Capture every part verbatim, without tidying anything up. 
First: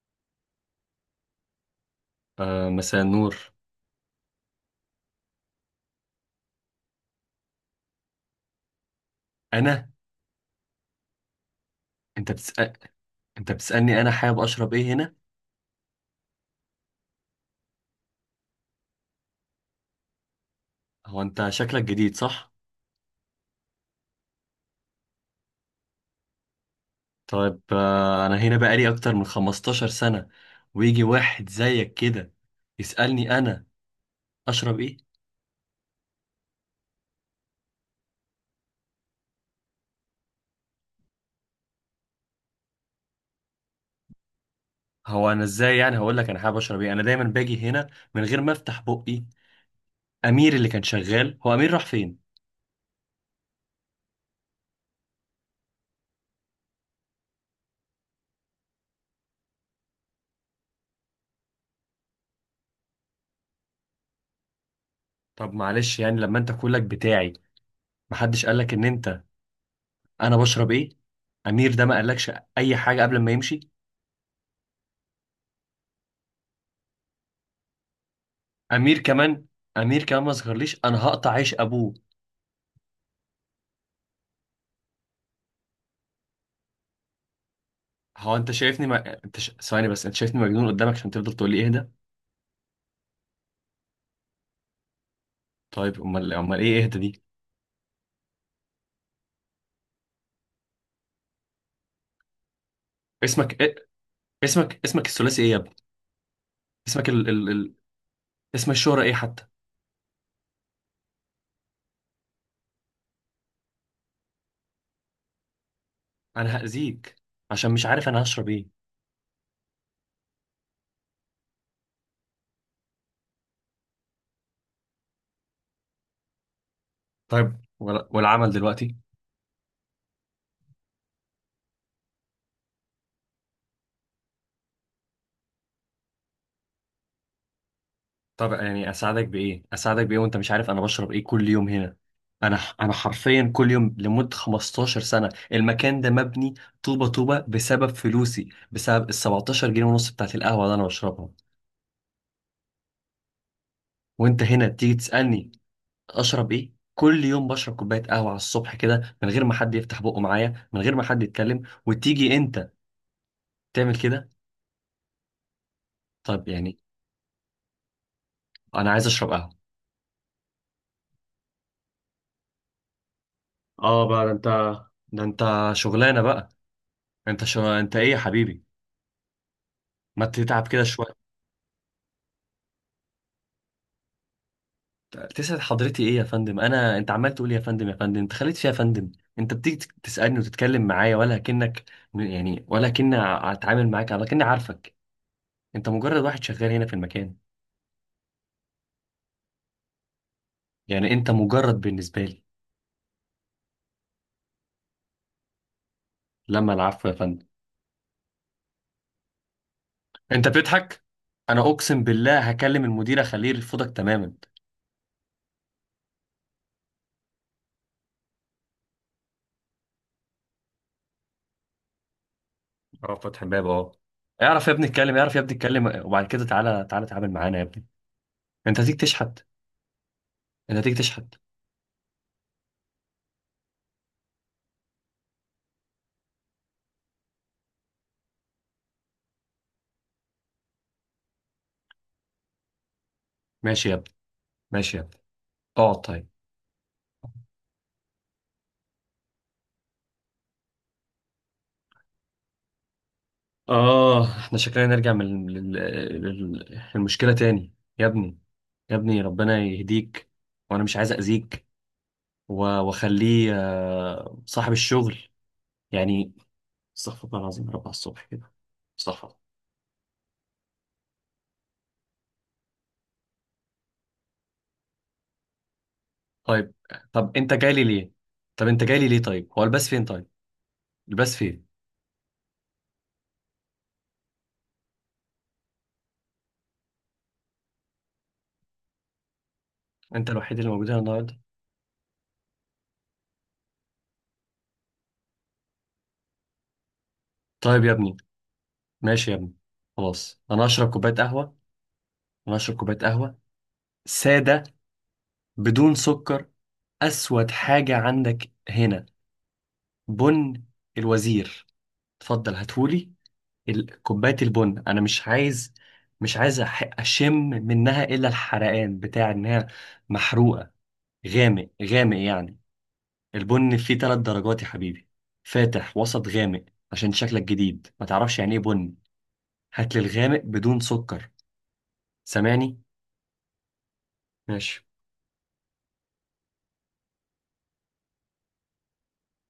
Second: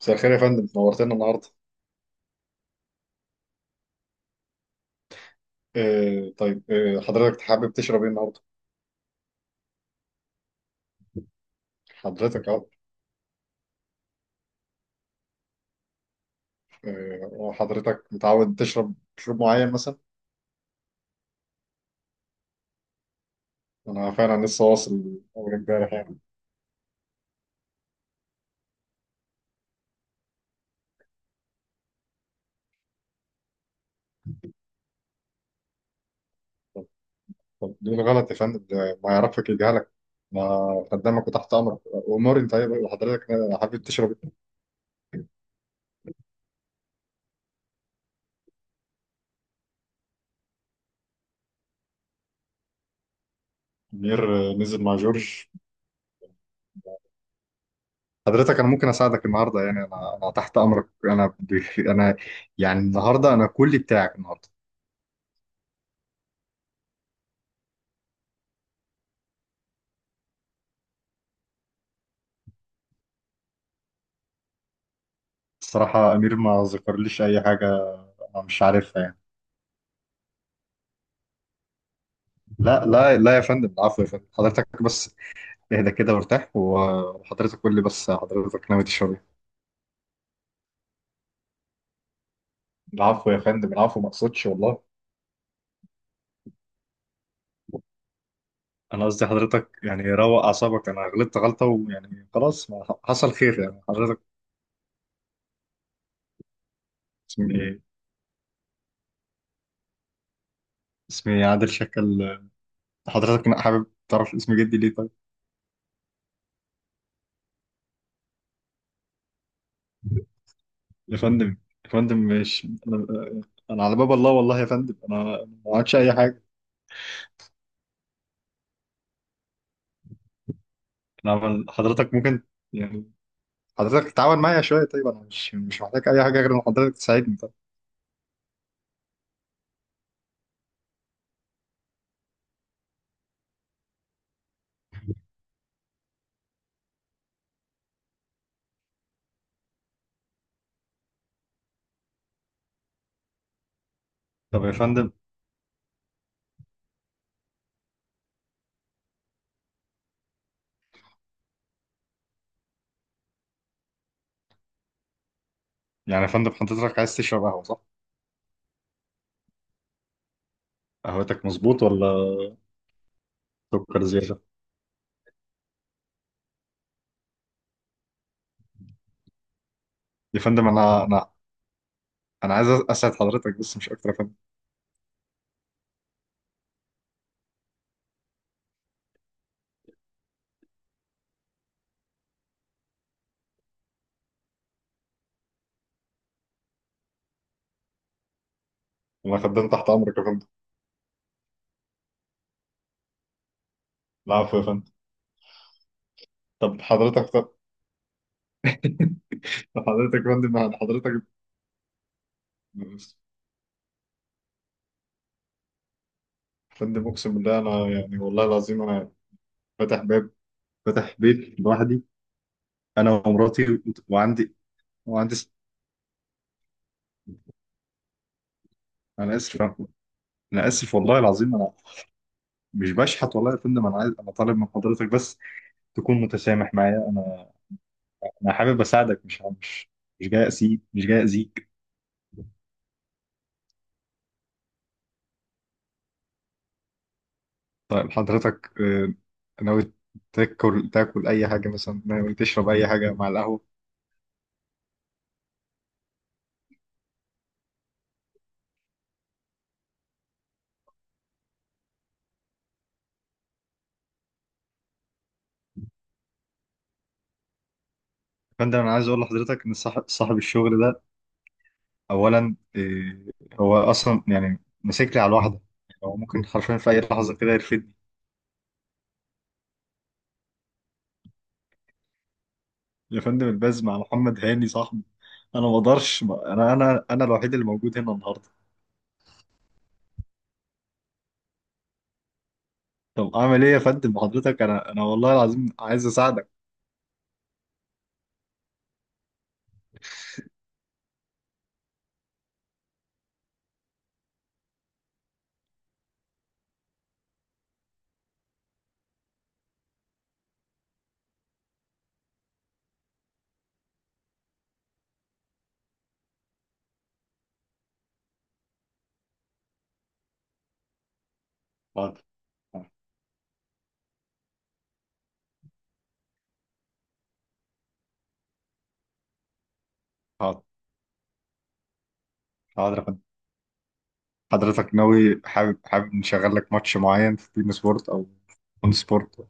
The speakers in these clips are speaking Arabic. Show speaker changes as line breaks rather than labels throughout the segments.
مساء الخير يا فندم، نورتنا النهارده.
آه، مساء النور.
آه طيب، آه حضرتك حابب تشرب ايه النهارده؟
انا. انت
حضرتك اهو.
بتسأل؟ انت بتسألني انا حابب اشرب ايه هنا؟
آه حضرتك متعود تشرب مشروب معين مثلا؟
هو انت شكلك جديد، صح؟
انا فعلا لسه واصل اول امبارح يعني.
طيب، آه انا هنا بقالي اكتر من 15 سنة، ويجي واحد زيك كده يسألني انا اشرب ايه؟
طب ليه غلط يا فندم؟ ده ما يعرفك يجهلك، ما خدامك وتحت امرك. اموري، انت طيب حضرتك؟ حابب تشرب ايه؟
هو انا ازاي يعني هقول لك انا حابب اشرب ايه؟ انا دايما باجي هنا من غير ما افتح بقي. امير اللي كان شغال، هو امير راح فين؟
منير، آه، نزل مع جورج. حضرتك انا ممكن اساعدك النهارده، يعني انا انا تحت امرك. انا انا يعني النهارده انا كلي بتاعك النهارده.
طب معلش، يعني لما انت كلك بتاعي، محدش قالك ان انت انا بشرب ايه؟ امير ده ما قالكش اي حاجة قبل ما يمشي؟
الصراحة أمير ما ذكرليش أي حاجة، أنا مش
امير
عارفها يعني.
كمان، امير كمان ما ظهرليش، انا هقطع عيش ابوه.
لا لا لا يا فندم، العفو يا فندم، حضرتك بس اهدى كده وارتاح، وحضرتك قول لي بس
هو انت
حضرتك ناوي
شايفني،
تشرب
ما...
إيه.
انت ش... ثواني بس، انت شايفني مجنون قدامك عشان تفضل تقول لي اهدى؟
العفو يا فندم، العفو، ما أقصدش والله.
طيب، امال امال ايه اهدى دي؟
أنا قصدي حضرتك يعني روق أعصابك، أنا غلطت غلطة، ويعني خلاص، ما حصل
اسمك
خير
إيه؟
يعني حضرتك.
اسمك اسمك الثلاثي ايه يا ابني؟ اسمك ال... ال...
اسمي
ال...
إيه؟
اسم الشهرة ايه حتى؟
اسمي عادل شكل. حضرتك حابب تعرف اسم جدي ليه طيب؟
انا هأذيك عشان مش عارف انا هشرب ايه.
يا فندم، يا فندم مش أنا. أنا على باب الله والله يا فندم، أنا أنا ما عملتش أي حاجة.
طيب، ولا... والعمل دلوقتي؟
نعم حضرتك، ممكن يعني حضرتك تتعاون معايا شوية طيب. أنا مش مش محتاج أي حاجة غير إن حضرتك تساعدني طب.
طب يعني اساعدك بايه، اساعدك بايه وانت مش عارف انا بشرب ايه كل يوم هنا؟ انا انا حرفيا كل يوم لمده 15 سنه، المكان ده مبني طوبه طوبه بسبب فلوسي، بسبب ال سبعتاشر جنيه ونص بتاعت القهوه اللي انا بشربها، وانت
طب
هنا
يا
تيجي
فندم،
تسالني اشرب ايه؟ كل يوم بشرب كوبايه قهوه على الصبح كده، من غير ما حد يفتح بقه معايا، من غير ما حد يتكلم، وتيجي انت تعمل كده؟
يعني يا
طب
فندم
يعني
حضرتك عايز تشرب قهوة صح؟
انا عايز اشرب قهوه.
قهوتك مظبوط ولا سكر
اه بقى، ده
زيادة؟
انت ده انت شغلانه بقى. انت شو... انت ايه يا حبيبي؟ ما
يا
تتعب
فندم،
كده
أنا
شويه.
أنا أنا عايز أسعد حضرتك، بس مش أكتر يا فندم.
تسعد حضرتي ايه يا فندم؟ انا انت عمال تقول إيه يا فندم، يا فندم، انت خليت فيها يا فندم. انت بتيجي تك- تسالني وتتكلم معايا ولا كأنك، يعني ولا كأني اتعامل معاك، ولا كأني عارفك. انت مجرد واحد شغال هنا في المكان،
أنا خدام تحت أمرك يا فندم.
يعني انت مجرد بالنسبه لي.
العفو يا فندم.
لما
طب
العفو يا
حضرتك،
فندم؟
طب طب حضرتك يا
انت
فندم يعني
بتضحك؟
حضرتك،
انا اقسم بالله هكلم
يا
المدير اخليه يرفضك تماما.
فندم أقسم بالله، أنا يعني والله العظيم أنا فاتح باب، فاتح بيت لوحدي، أنا
اه، فتح الباب،
ومراتي،
اه.
وعندي،
اعرف يا ابني اتكلم، اعرف
وعندي.
يا ابني اتكلم، وبعد كده تعالى تعالى تعامل معانا يا ابني. انت هتيجي
أنا
تشحت؟
آسف، انا
انت هتيجي
اسف والله
تشحت؟
العظيم انا مش بشحت والله يا فندم. انا عايز انا طالب من حضرتك بس تكون متسامح معايا. انا انا حابب اساعدك، مش مش مش جاي اسيب مش جاي اذيك.
ماشي يا ابني، ماشي يا ابني، اقعد طيب.
طيب حضرتك، آه، ناوي تاكل تاكل اي حاجه مثلا؟ ناوي تشرب اي حاجه مع القهوه؟
آه، إحنا شكلنا نرجع من لل- لل- للمشكلة تاني. يا ابني، يا ابني ربنا يهديك، وأنا مش عايز أذيك، و- وأخليه، آه، صاحب الشغل يعني. استغفر الله العظيم يا رب على الصبح كده.
يا فندم انا عايز اقول
استغفر الله.
لحضرتك ان صاحب صاحب الشغل ده، اولا آه، هو اصلا يعني ماسك لي على الواحده. يعني هو ممكن
طيب،
حرفيا في اي لحظه
طب
كده
أنت جاي لي
يرفدني.
ليه؟ طب أنت جاي لي ليه طيب؟ هو الباس فين طيب؟ الباس فين؟
يا فندم الباز مع محمد هاني صاحبي. انا ما اقدرش، انا انا انا الوحيد اللي موجود هنا النهارده.
أنت الوحيد اللي موجود هنا النهاردة؟
طب اعمل ايه يا فندم؟ حضرتك، انا انا والله العظيم عايز اساعدك.
طيب يا ابني، ماشي يا ابني، خلاص أنا هشرب كوباية قهوة. أنا هشرب كوباية قهوة سادة، بدون سكر. أسود، حاجة عندك هنا؟ بن الوزير. اتفضل هاتهولي. ال- كوباية البن انا مش عايز، مش عايز أح- اشم منها الا الحرقان بتاع انها محروقة. غامق غامق
حاضر،
يعني. البن فيه ثلاث درجات يا حبيبي: فاتح، وسط، غامق. عشان شكلك جديد ما تعرفش يعني ايه بن. هات لي الغامق
حاضر،
بدون سكر. سامعني؟
حاضر يا فندم.
ماشي.
حضرتك ناوي، حابب حابب نشغل لك ماتش معين في بين سبورت او اون سبورت؟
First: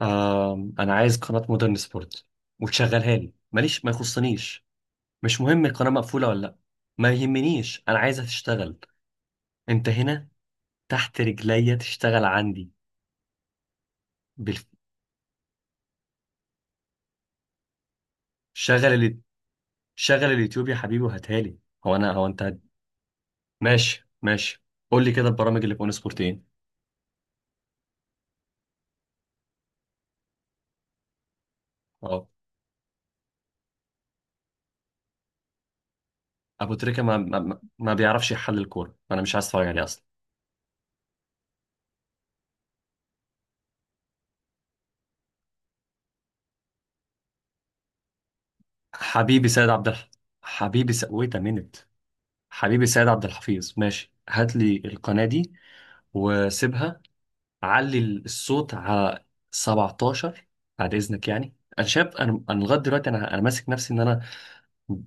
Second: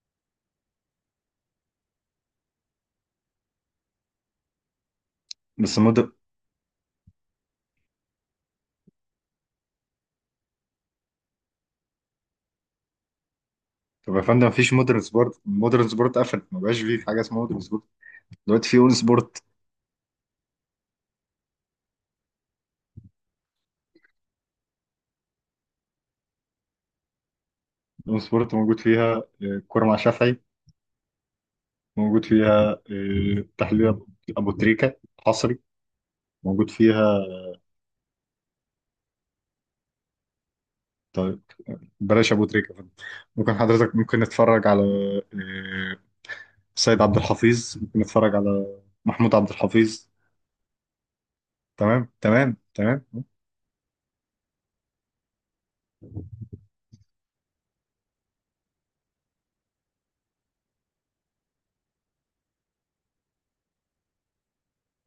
آه، انا عايز قناة مودرن سبورت، وتشغلها لي، ماليش ما يخصنيش. مش مهم
بس
القناة
مود
مقفولة ولا لا، ما يهمنيش، انا عايزها تشتغل. انت هنا تحت رجليا تشتغل عندي.
طب يا فندم،
بال...
مفيش مودرن سبورت. مودرن سبورت قفل، ما بقاش فيه حاجه اسمها مودرن سبورت. دلوقتي في اون
شغل ال...
سبورت.
شغل اليوتيوب يا حبيبي وهاتها لي. هو انا هو انت هت- ماشي ماشي. قول لي كده البرامج اللي في اون سبورت ايه؟
اون سبورت موجود فيها آه، كوره مع شافعي، موجود
اه.
فيها آه، تحليل أبو أبو تريكه حصري، موجود
ابو تريكه ما...
فيها.
ما... ما بيعرفش يحلل الكوره، فانا مش عايز اتفرج عليه اصلا.
طيب بلاش ابو تريكه يا فندم. ممكن حضرتك، ممكن نتفرج على آه، سيد عبد الحفيظ؟ ممكن اتفرج على محمود
حبيبي
عبد
سيد عبد
الحفيظ.
الح... حبيبي س... ويت مينت.
تمام، تمام،
حبيبي
تمام.
سيد عبد الحفيظ ماشي، هات لي القناه دي، وسيبها علي الصوت على سبعتاشر. بعد اذنك، يعني انا شاب، انا انا لغايه دلوقتي، انا انا ماسك نفسي ان انا،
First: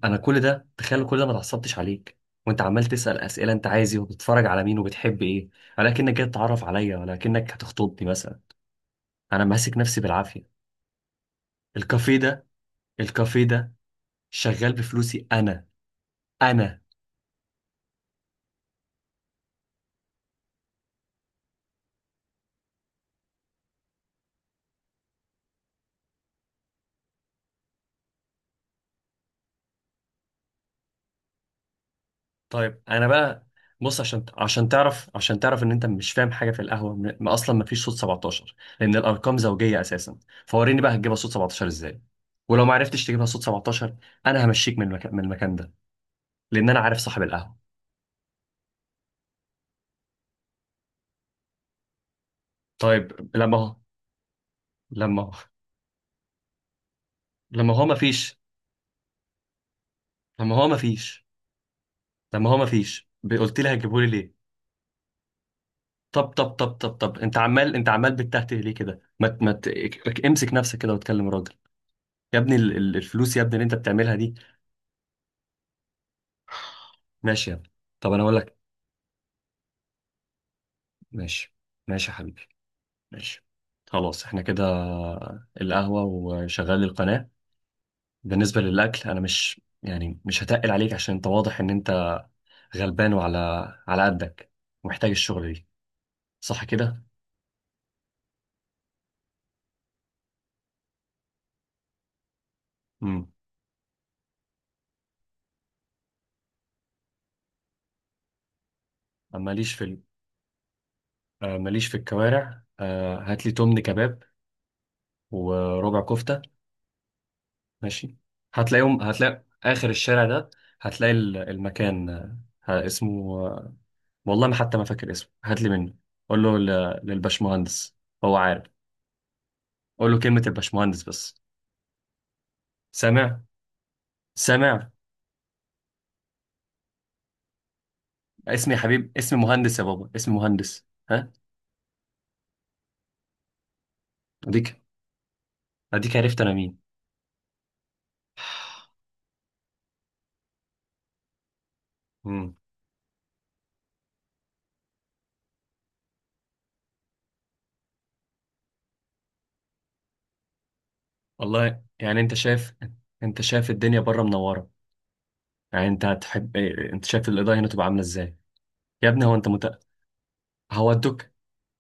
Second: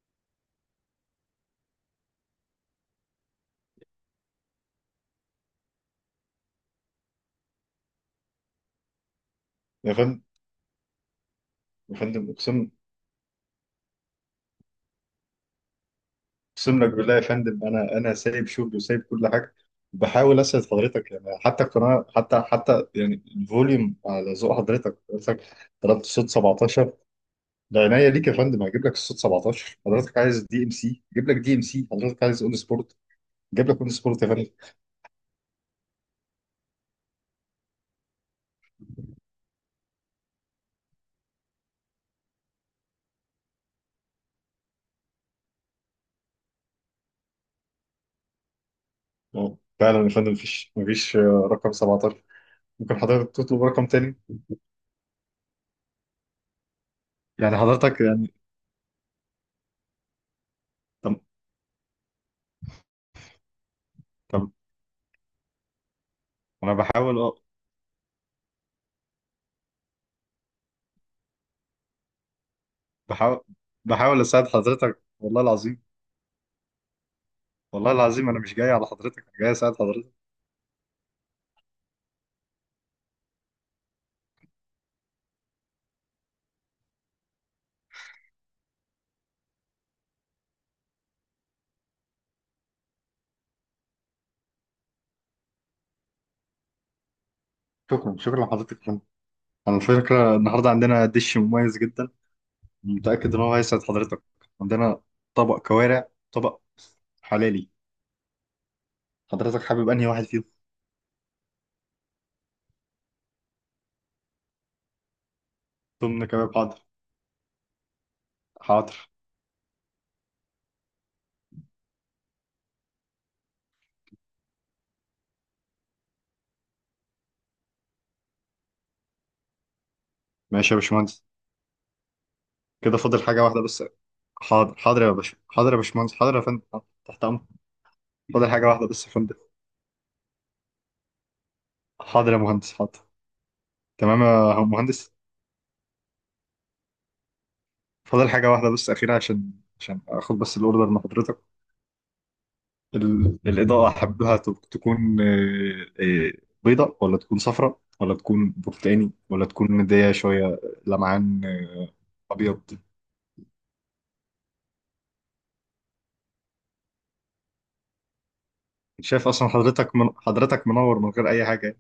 انا كل ده، تخيل، كل ده ما اتعصبتش عليك، وانت عمال تسال اسئله، انت عايز ايه، وبتتفرج على مين، وبتحب ايه، ولكنك جاي تتعرف عليا، ولكنك هتخطبني مثلا. انا ماسك
يا
نفسي
فندم،
بالعافيه.
يا
الكافيه
فندم
ده
اقسم
الكافيه ده شغال بفلوسي، انا. انا
اقسم لك بالله يا فندم، انا انا سايب شغلي وسايب كل حاجه، وبحاول اسعد حضرتك. يعني حتى القناه، حتى حتى يعني الفوليوم على ذوق حضرتك حضرتك طلبت صوت سبعتاشر، ده عينيا ليك يا فندم، هجيب لك الصوت سبعة عشر. حضرتك عايز دي ام سي، جيب لك دي ام سي. حضرتك عايز اون
طيب،
سبورت،
انا بقى،
جيب لك اون
بص،
سبورت
عشان
يا فندم.
عشان تعرف، عشان تعرف ان انت مش فاهم حاجه في القهوه، م- ما اصلا ما فيش صوت سبعتاشر، لان الارقام زوجيه اساسا. فوريني بقى، هتجيبها صوت سبعتاشر ازاي؟ ولو ما عرفتش تجيبها صوت سبعتاشر، انا همشيك من المكان من المكان ده، لان انا عارف صاحب القهوه.
آه، فعلا يا فندم، مفيش مفيش آه، رقم سبعة عشر. ممكن
طيب،
حضرتك تطلب
لما
رقم تاني
لما
يعني
لما هو ما
حضرتك.
فيش، لما هو ما
طب
فيش لما هو ما فيش قلت لي هتجيبهولي ليه؟
طب
طب طب طب
انا
طب طب
بحاول، أه،
انت عمال انت عمال بتتهته ليه كده؟ ما ت- ما ت- امسك نفسك كده واتكلم راجل. يا ابني ال- ال- الفلوس
بحاول
يا ابني اللي انت بتعملها
بحاول
دي.
اساعد حضرتك والله العظيم.
ماشي يا ابني.
والله
طب انا
العظيم،
اقول
انا مش
لك،
جاي على حضرتك، انا جاي اساعد حضرتك.
ماشي، ماشي يا حبيبي، ماشي. خلاص احنا كده، القهوة وشغال القناة. بالنسبة للأكل، أنا مش يعني مش هتقل عليك، عشان أنت واضح إن أنت غلبان، وعلى على قدك، ومحتاج الشغل دي. صح كده؟
شكرا، شكرا لحضرتك يا فندم. على فكره النهارده عندنا دش مميز جدا،
مم.
متاكد ان هو هيسعد حضرتك. عندنا طبق كوارع، طبق حلالي.
آه،
حضرتك
ماليش في
حابب
ال-
انهي واحد فيهم؟
آه، ماليش في الكوارع. آه، هات لي تمن كباب وربع
ضمن
كفتة.
كباب، حاضر.
ماشي.
حاضر،
هتلاقيهم هتلاقي آخر الشارع ده، هتلاقي ال- المكان، آه، ه- اسمه، آه، والله ما حتى ما فاكر اسمه، هات لي منه. قول له ل- للبشمهندس، هو عارف. قول له كلمة
ماشي يا
البشمهندس
باشمهندس.
بس.
كده فاضل
سامع؟
حاجه واحده بس. حاضر،
سامع؟
حاضر يا باشا، حاضر يا باشمهندس، حاضر يا فندم، حاضر. تحت امر. فاضل حاجه
اسمي يا
واحده بس
حبيب،
يا فندم.
اسمي مهندس يا بابا، اسمي مهندس، ها؟
حاضر يا مهندس، حاضر. تمام يا
اديك
مهندس.
اديك عرفت انا مين.
فاضل حاجة واحدة بس أخيرة، عشان عشان آخد بس الأوردر من حضرتك.
مم.
ال- الإضاءة أحبها تب- تكون، آه، آه، بيضاء، ولا تكون صفراء، ولا تكون برتقاني، ولا تكون مدية شوية لمعان،
والله
آه،
يعني، انت
أبيض.
شايف انت شايف الدنيا بره منورة، يعني انت هتحب ايه، انت شايف الايداين تبقى عامله ازاي؟ يا ابني،
شايف
هو انت
أصلا
مت...
حضرتك، من حضرتك منور من غير
هودك.
أي حاجة.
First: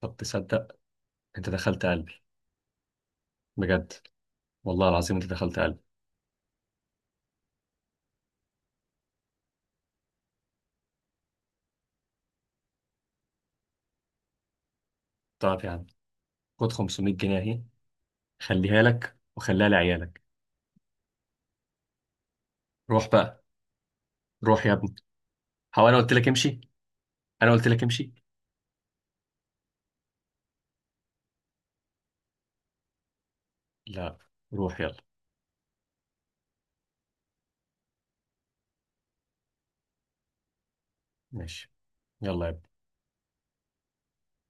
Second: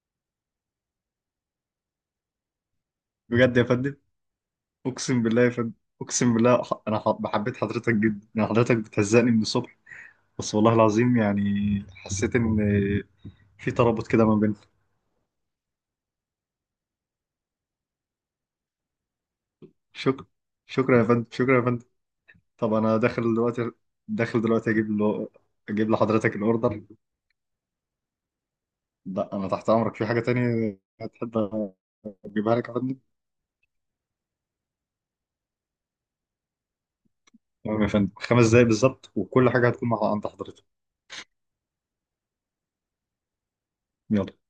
طب تصدق؟ انت دخلت قلبي.
بجد يا
بجد.
فندم.
والله العظيم
أقسم
انت
بالله يا
دخلت
فندم،
قلبي.
أقسم بالله، ح- أنا ح- بحبيت حضرتك جدا. يعني حضرتك بتهزقني من الصبح بس، والله العظيم يعني حسيت إن آه، في ترابط كده ما بيننا.
طب يا عم، خد خمسمية جنيه اهي، خليها لك وخليها لعيالك.
شكرا، شكرا يا فندم، شكرا يا فندم. طب انا
روح
داخل
بقى،
دلوقتي، داخل
روح
دلوقتي
يا
اجيب
ابني.
له
هو
اجيب
انا قلت لك
لحضرتك
امشي،
الاوردر.
انا قلت لك امشي.
لا، انا تحت امرك، في حاجه تانية هتحب اجيبها لك يا فندم؟
لا، روح يلا.
تمام يا فندم، خمس دقايق بالظبط وكل حاجه هتكون مع عند حضرتك.
ماشي، يلا يا ابني.
يلا.